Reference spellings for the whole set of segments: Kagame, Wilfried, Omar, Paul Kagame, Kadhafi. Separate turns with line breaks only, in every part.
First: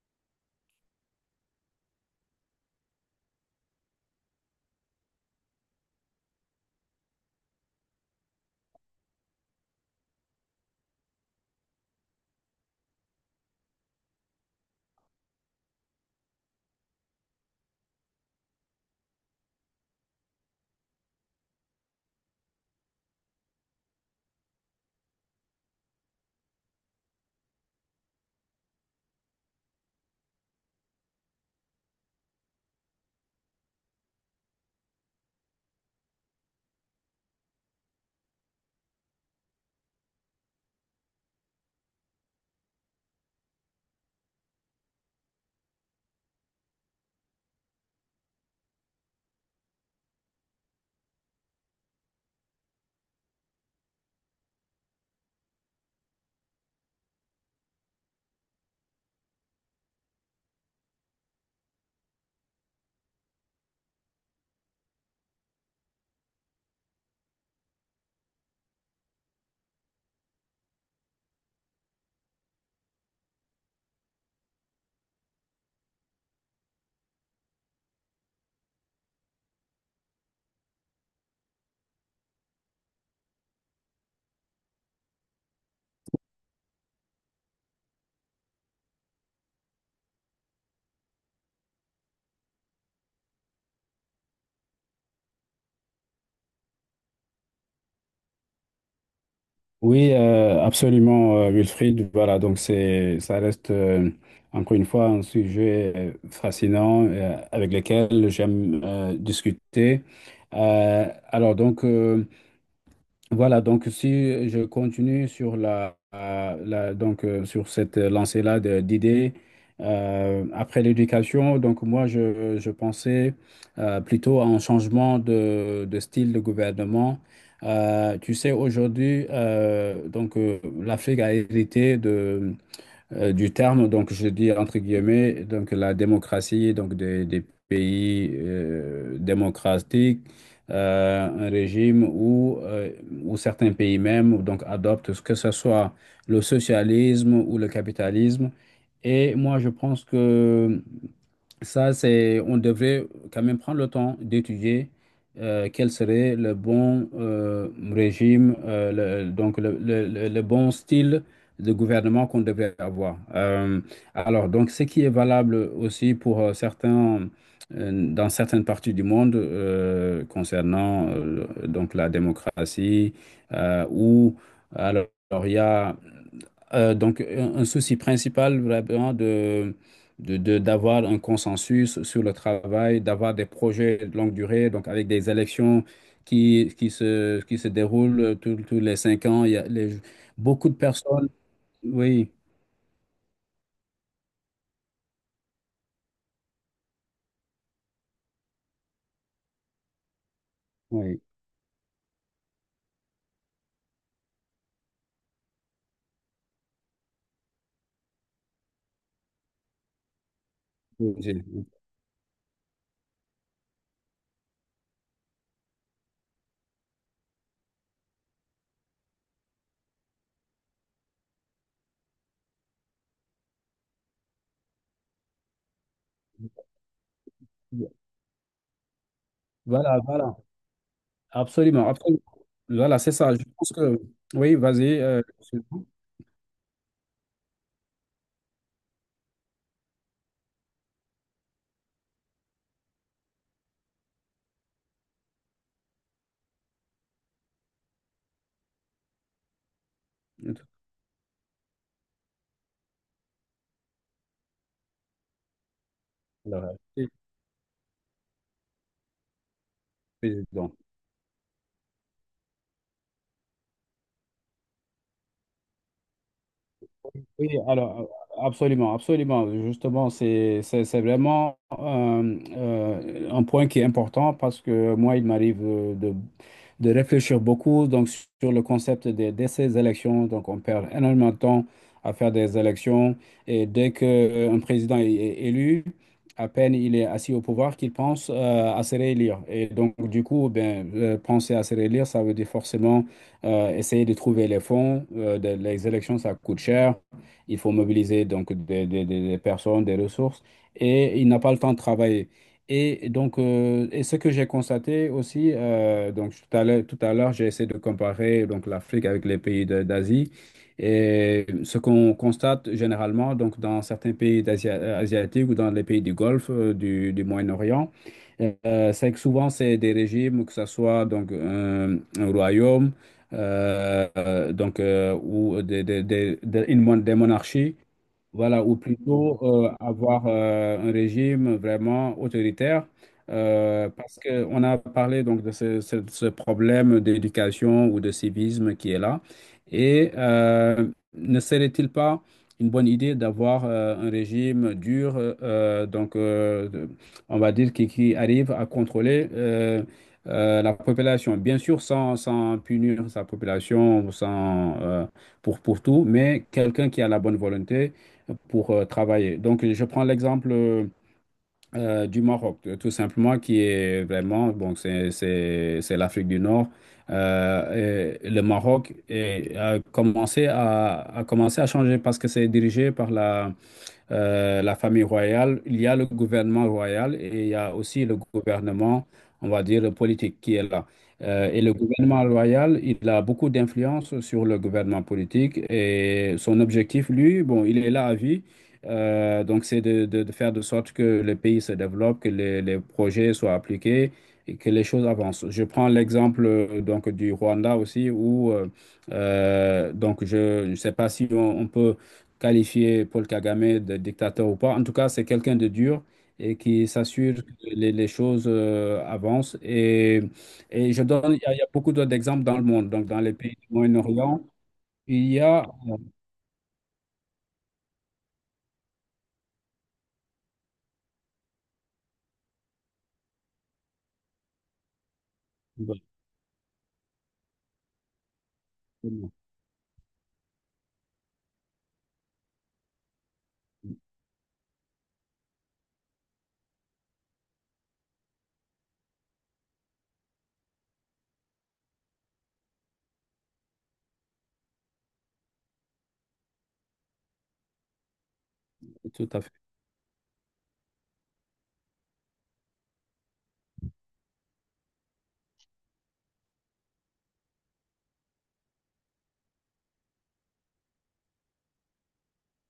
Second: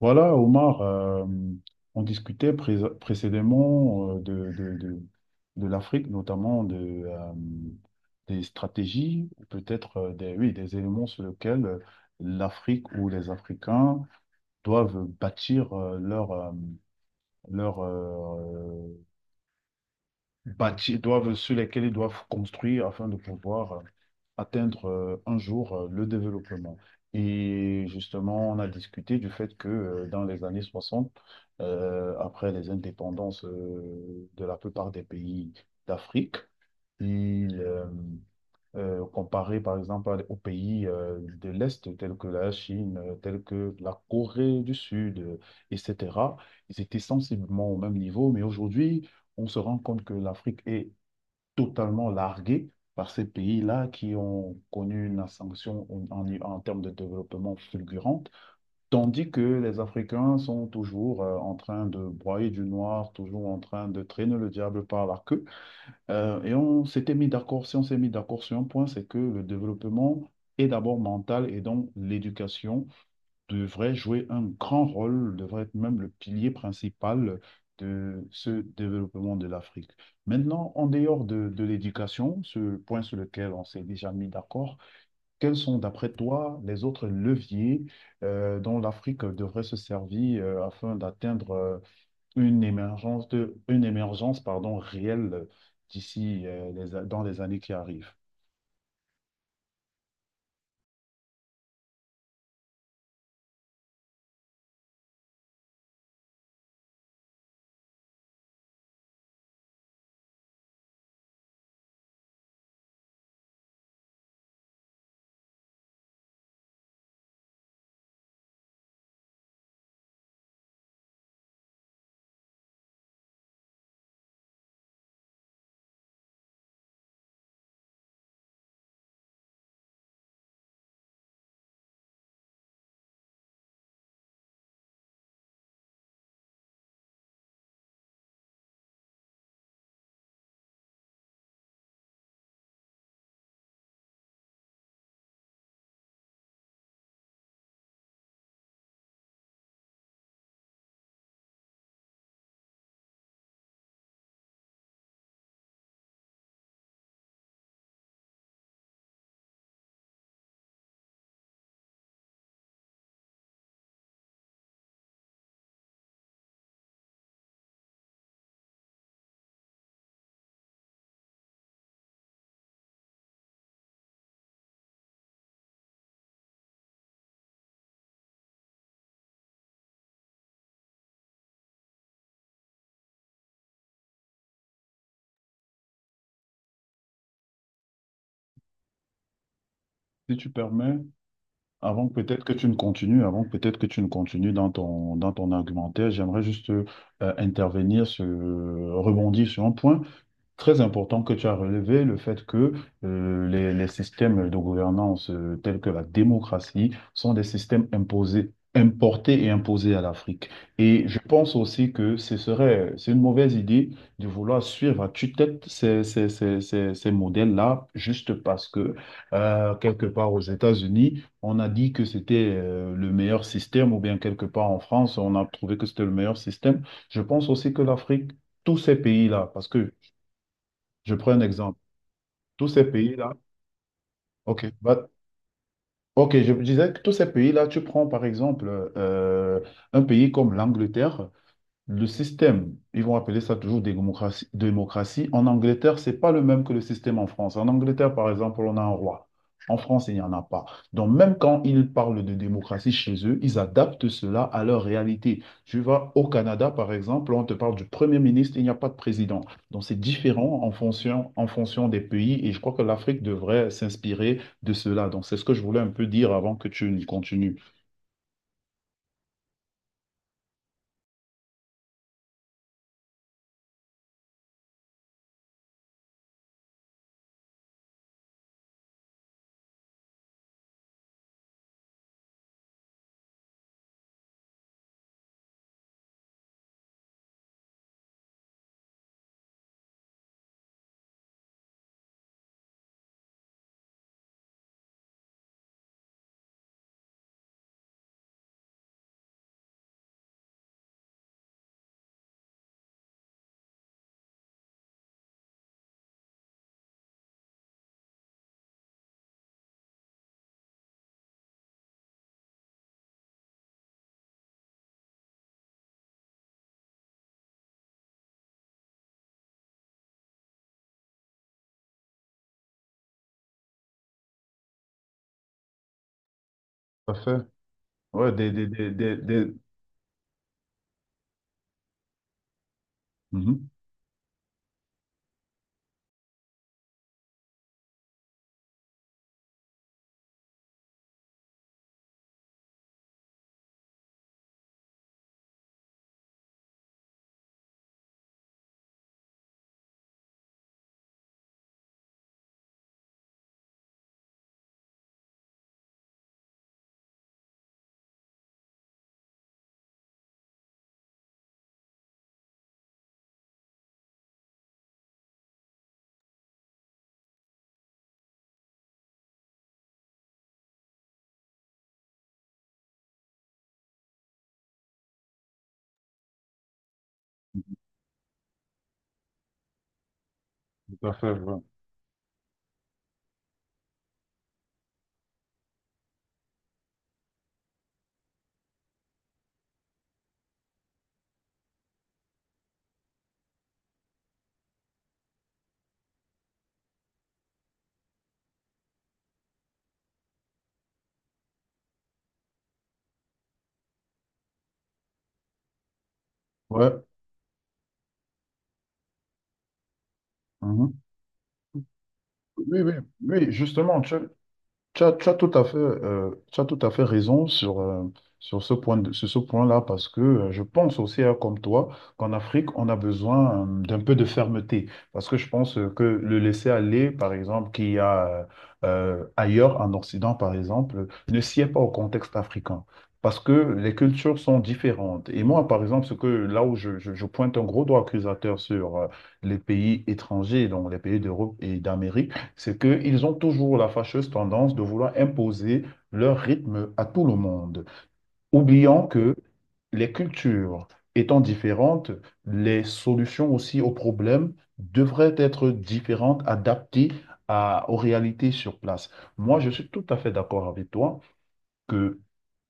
Voilà, Omar, on discutait précédemment de l'Afrique, notamment de des stratégies, ou peut-être des éléments sur lesquels l'Afrique ou les Africains doivent bâtir leur euh, sur lesquels ils doivent construire afin de pouvoir atteindre un jour le développement. Et justement, on a discuté du fait que dans les années 60 après les indépendances de la plupart des pays d'Afrique, il, euh, comparé par exemple aux pays de l'Est, tels que la Chine, tels que la Corée du Sud, etc., ils étaient sensiblement au même niveau, mais aujourd'hui, on se rend compte que l'Afrique est totalement largués par ces pays-là qui ont connu une ascension en termes de développement fulgurante, tandis que les Africains sont toujours en train de broyer du noir, toujours en train de traîner le diable par la queue. Et on s'était mis d'accord, si on s'est mis d'accord sur un point, c'est que le développement est d'abord mental et donc l'éducation devrait jouer un grand rôle, devrait être même le pilier principal de ce développement de l'Afrique. Maintenant, en dehors de l'éducation, ce point sur lequel on s'est déjà mis d'accord, quels sont, d'après toi, les autres leviers dont l'Afrique devrait se servir afin d'atteindre une émergence, pardon, réelle d'ici dans les années qui arrivent?
Oui, absolument, Wilfried. Voilà, ça reste encore une fois un sujet fascinant avec lequel j'aime discuter. Euh, alors donc. euh, voilà, donc si je continue sur sur cette lancée-là d'idées, après l'éducation, je pensais plutôt à un changement de style de gouvernement. Tu sais, aujourd'hui, l'Afrique a hérité du terme. Donc, je dis entre guillemets, donc la démocratie, donc des pays démocratiques, un régime où certains pays même donc adoptent que ce soit le socialisme ou le capitalisme. Et moi, je pense que on devrait quand même prendre le temps d'étudier quel serait le bon régime, le bon style de gouvernement qu'on devrait avoir. Alors, donc, ce qui est valable aussi pour certains, dans certaines parties du monde concernant donc la démocratie, ou alors il y a un souci principal vraiment d'avoir un consensus sur le travail, d'avoir des projets de longue durée, donc avec des élections qui se déroulent tous tous les 5 ans. Il y a les-
Si tu
Beaucoup de
permets,
personnes.
avant que
Oui,
peut-être que tu ne continues, avant que peut-être que tu ne continues dans ton argumentaire, j'aimerais juste intervenir, sur, rebondir sur un point. Très
oui.
important que tu as relevé le fait que les systèmes de gouvernance tels que la démocratie sont des systèmes imposés, importés et imposés à l'Afrique. Et
Oui,
je
j'ai-.
pense aussi que c'est une mauvaise idée de vouloir suivre à tue-tête ces modèles-là juste parce que quelque part aux États-Unis, on a dit que c'était le meilleur système ou bien quelque part en France, on a trouvé que c'était le meilleur système. Je pense aussi que l'Afrique, tous ces pays-là, parce que
Voilà, voilà.
je prends un exemple.
Absolument, absolument.
Tous ces
Voilà, c'est ça.
pays-là,
Je pense que. Oui,
ok,
vas-y.
va-
C'est bon.
ok, je disais que tous ces pays-là, tu prends par exemple euh, un pays comme l'Angleterre. Le système, ils vont appeler ça toujours démocratie, démocratie. En Angleterre, c'est pas le même que le système en France. En Angleterre, par exemple, on a un roi. En France, il n'y en a pas. Donc, même quand ils parlent de démocratie chez eux, ils adaptent cela à leur réalité. Tu vas au
Alors,
Canada, par exemple, on te parle du Premier ministre, il n'y a pas de président. Donc, c'est
c'est
différent
bon.
en fonction des pays et je crois que l'Afrique devrait s'inspirer de cela. Donc, c'est ce que je voulais un peu dire avant que tu ne
Oui,
continues.
alors absolument, absolument. Justement, c'est vraiment un point qui est important parce que moi, il m'arrive de réfléchir beaucoup donc, sur le concept ces élections. Donc, on perd énormément de temps à faire des élections et dès qu'un président est est élu, à peine il est assis au pouvoir qu'il pense à se réélire. Et donc, du coup, ben, penser à se réélire, ça veut dire forcément essayer de trouver les fonds. Les élections, ça coûte cher. Il faut mobiliser donc des personnes, des ressources, et il n'a pas le temps de travailler. Et donc, et ce que j'ai constaté aussi, donc tout à l'heure, j'ai essayé de comparer donc l'Afrique avec les pays d'Asie. Et ce qu'on constate généralement, donc dans certains pays asiatiques ou dans les pays du Golfe, du Moyen-Orient, c'est que souvent c'est des régimes, que ce soit donc un royaume ou une
Tout à
des
fait.
monarchies,
Ouais,
voilà, ou plutôt avoir un régime vraiment autoritaire,
mhm.
parce qu'on a parlé donc de ce problème d'éducation ou de civisme qui est là. Et ne serait-il pas une bonne idée d'avoir un régime dur, on va dire qui arrive à contrôler la population, bien sûr sans punir sa population, sans, pour tout, mais quelqu'un qui a la bonne volonté pour travailler. Donc, je prends l'exemple du Maroc, tout simplement, qui est vraiment, bon, c'est l'Afrique du Nord. Et le Maroc a commencé à changer parce que c'est dirigé par la famille royale, il y a le gouvernement royal et il y a aussi le gouvernement, on va dire, politique qui est là.
Tout à fait, ouais.
Et le gouvernement royal, il a beaucoup d'influence sur le gouvernement politique et son objectif, lui, bon, il est là à vie. Donc, c'est de faire de sorte que le pays se développe, que les projets soient appliqués et que les choses avancent. Je prends l'exemple donc du Rwanda aussi, où je ne sais pas si on on peut qualifier Paul Kagame de dictateur ou pas. En tout cas, c'est quelqu'un de dur et qui
Ouais.
s'assure que les choses avancent. Et
Mhm.
je donne, il y a beaucoup d'autres exemples dans le
Oui,
monde.
oui,
Donc, dans les
oui,
pays du
justement, tu,
Moyen-Orient,
Tu as, tu
il
as
y
tout à
a...
fait, tu as tout à fait raison sur, sur ce point-là, parce que je pense aussi, hein, comme toi, qu'en Afrique, on a besoin d'un peu de fermeté. Parce que je pense
euh,
que le laisser aller, par exemple, qu'il y a
oui.
ailleurs en Occident, par exemple, ne sied pas au contexte africain. Parce que les cultures sont différentes. Et moi, par exemple, ce que là où je pointe un gros doigt accusateur sur les pays étrangers, donc les pays d'Europe et d'Amérique, c'est qu'ils ont toujours la fâcheuse tendance de vouloir imposer leur rythme à tout le monde, oubliant
Tout
que
à fait.
les cultures étant différentes, les solutions aussi aux problèmes devraient être différentes, adaptées aux réalités sur place. Moi, je suis tout à fait d'accord avec toi que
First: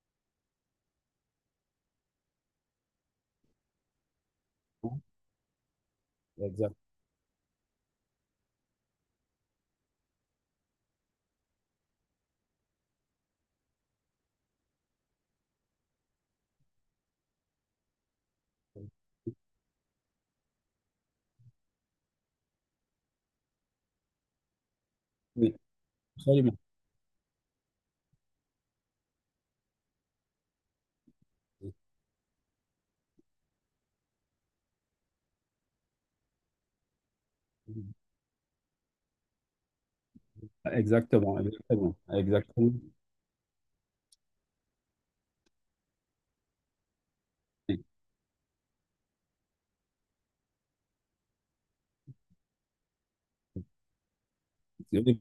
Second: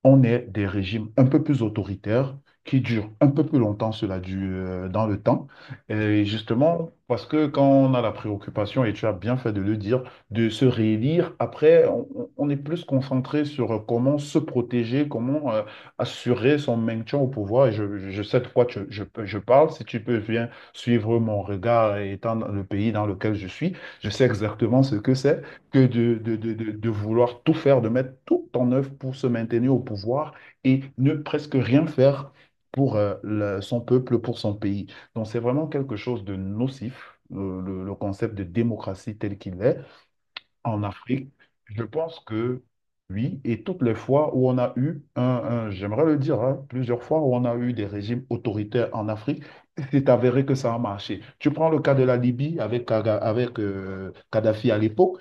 on est des régimes un peu plus autoritaires qui durent un peu plus longtemps, cela dans le temps. Et
Exact.
justement, parce que quand on a la préoccupation, et tu as bien fait de le dire, de se réélire, après, on est plus concentré sur comment se protéger, comment assurer son maintien au pouvoir. Et je sais de quoi je parle. Si tu peux bien suivre mon regard étant dans le pays dans lequel je suis, je sais exactement ce que c'est
Oui,
que
absolument.
de vouloir tout faire, de mettre tout en œuvre pour se maintenir au pouvoir et ne presque rien faire pour son peuple, pour son pays. Donc c'est vraiment quelque chose de nocif, le concept de démocratie tel qu'il est en Afrique.
Exactement,
Je
exactement,
pense que
exactement.
oui, et toutes les fois où on a eu un, j'aimerais le dire, hein, plusieurs fois où on a eu des régimes autoritaires en Afrique, c'est avéré que ça a marché. Tu prends le cas de la Libye avec, Kadhafi à
Oui,
l'époque.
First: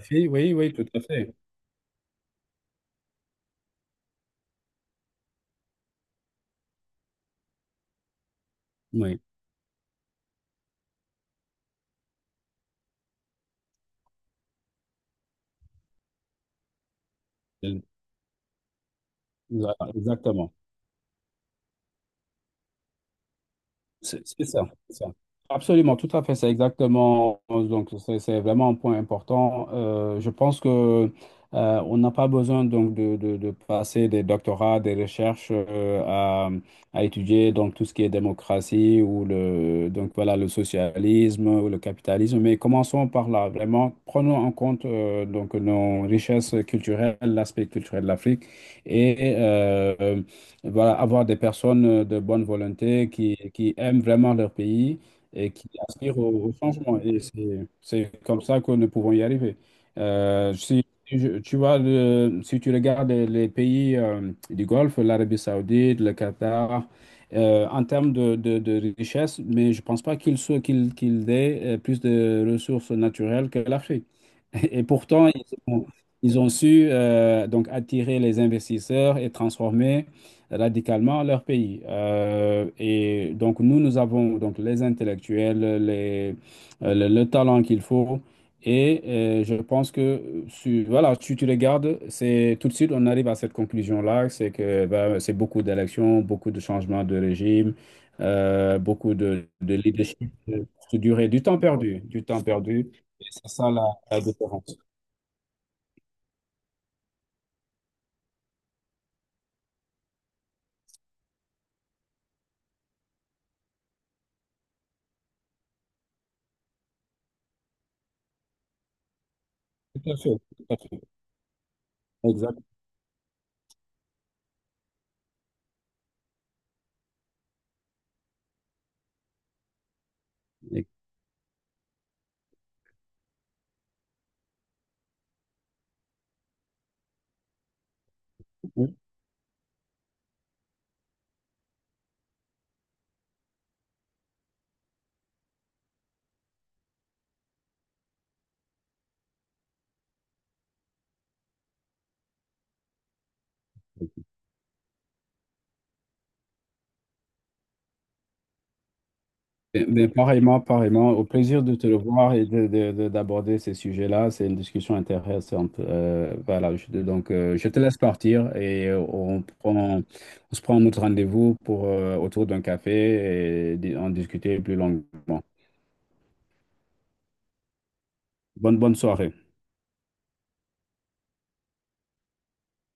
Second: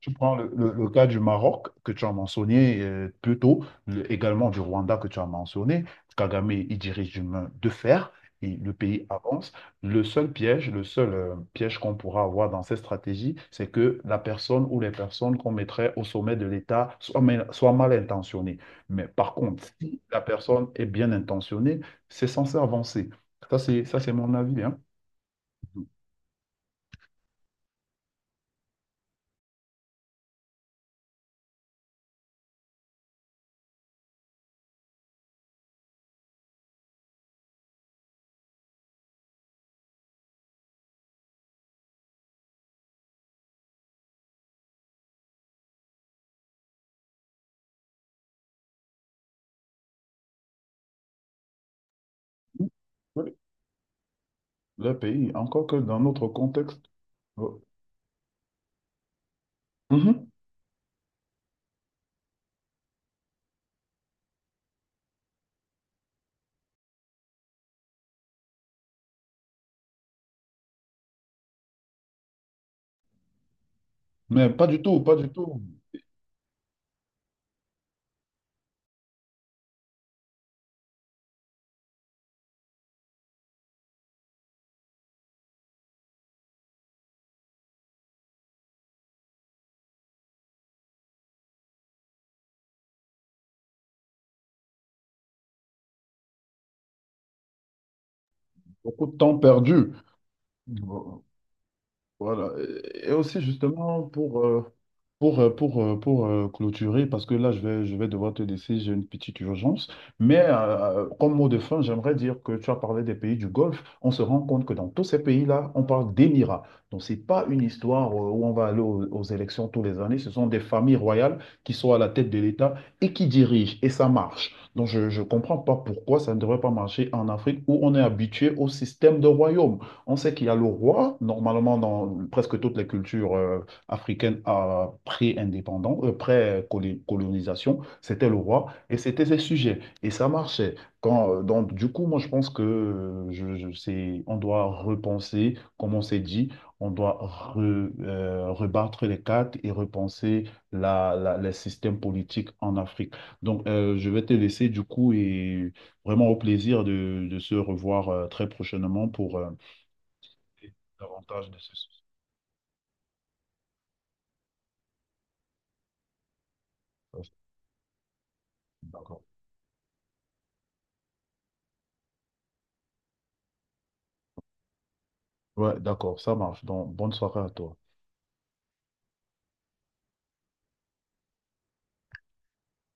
Tu prends
oui, oui, tout
le
à
cas du
fait.
Maroc que tu as mentionné plus tôt, également du Rwanda que tu as mentionné. Kagame, il dirige d'une main de fer et le pays
Oui,
avance. Le seul piège qu'on pourra avoir dans cette stratégie, c'est que la personne ou les personnes qu'on mettrait au sommet de l'État soient mal intentionnées. Mais par contre,
voilà,
si la
exactement.
personne est bien intentionnée, c'est censé avancer. Ça, c'est
C'est
mon
c'est
avis,
ça,
hein.
c'est ça. Absolument, tout à fait, c'est exactement. Donc, c'est vraiment un point important. Je pense que on n'a pas besoin donc de passer des doctorats, des recherches à étudier donc tout ce qui est démocratie ou le donc voilà le socialisme ou le capitalisme. Mais commençons par là. Vraiment, prenons en compte donc nos richesses culturelles, l'aspect culturel de l'Afrique et voilà, avoir des personnes de bonne volonté
Oui,
qui aiment vraiment leur
le
pays
pays,
et
encore
qui
que dans
aspirent
notre
au, au
contexte.
changement.
euh,
C'est comme ça que nous pouvons y arriver.
mhm.
Si, je- Tu vois, si tu regardes les pays du Golfe, l'Arabie Saoudite, le Qatar, en termes de richesse, mais je ne pense pas qu'ils aient plus de ressources naturelles que l'Afrique.
Mais pas du
Et
tout, pas
pourtant,
du tout.
ils ont su donc attirer les investisseurs et transformer radicalement leur pays. Et donc nous, nous avons donc les intellectuels, le talent qu'il faut. Et je pense que si voilà, si tu regardes, c'est tout de suite on arrive à cette conclusion-là, c'est que ben, c'est beaucoup d'élections, beaucoup de changements de régime,
Beaucoup
beaucoup
de temps
de
perdu.
leadership, de durée, du temps perdu, du temps
Voilà.
perdu.
Et
Et
aussi,
C'est ça la-
justement,
la
pour,
différence.
pour, pour, clôturer, parce que là, je vais devoir te laisser, j'ai une petite urgence. Mais comme mot de fin, j'aimerais dire que tu as parlé des pays du Golfe. On se rend compte que dans tous ces pays-là, on parle d'émirats. Donc, ce n'est pas une histoire où on va aller aux, aux élections tous les
Tout à
années. Ce
fait,
sont des
tout à
familles
fait.
royales qui sont à la tête de
Exact.
l'État et qui dirigent. Et ça marche. Donc, je ne comprends pas pourquoi ça ne devrait pas marcher en Afrique où on est habitué au système de royaume. On sait qu'il y a le
Et-.
roi, normalement, dans presque toutes les cultures. Africaine à pré-indépendance, pré-colonisation, c'était le roi et c'était ses sujets. Et ça marchait. Du coup, moi, je pense que c'est, on doit repenser, comme on s'est dit, on doit rebattre les cartes et repenser les systèmes politiques en Afrique. Donc, je vais te laisser, du coup, et vraiment au plaisir de se revoir très prochainement pour
Ben, pareillement, pareillement. Au
davantage de
plaisir
ce
de te
sujet.
revoir et d'aborder ces sujets-là. C'est une discussion intéressante. Je te laisse partir et
D'accord.
on prend, on se prend notre rendez-vous pour, autour d'un café et en discuter plus longuement.
Ouais, d'accord, ça marche. Donc, bonne soirée à toi.
Bonne, bonne soirée.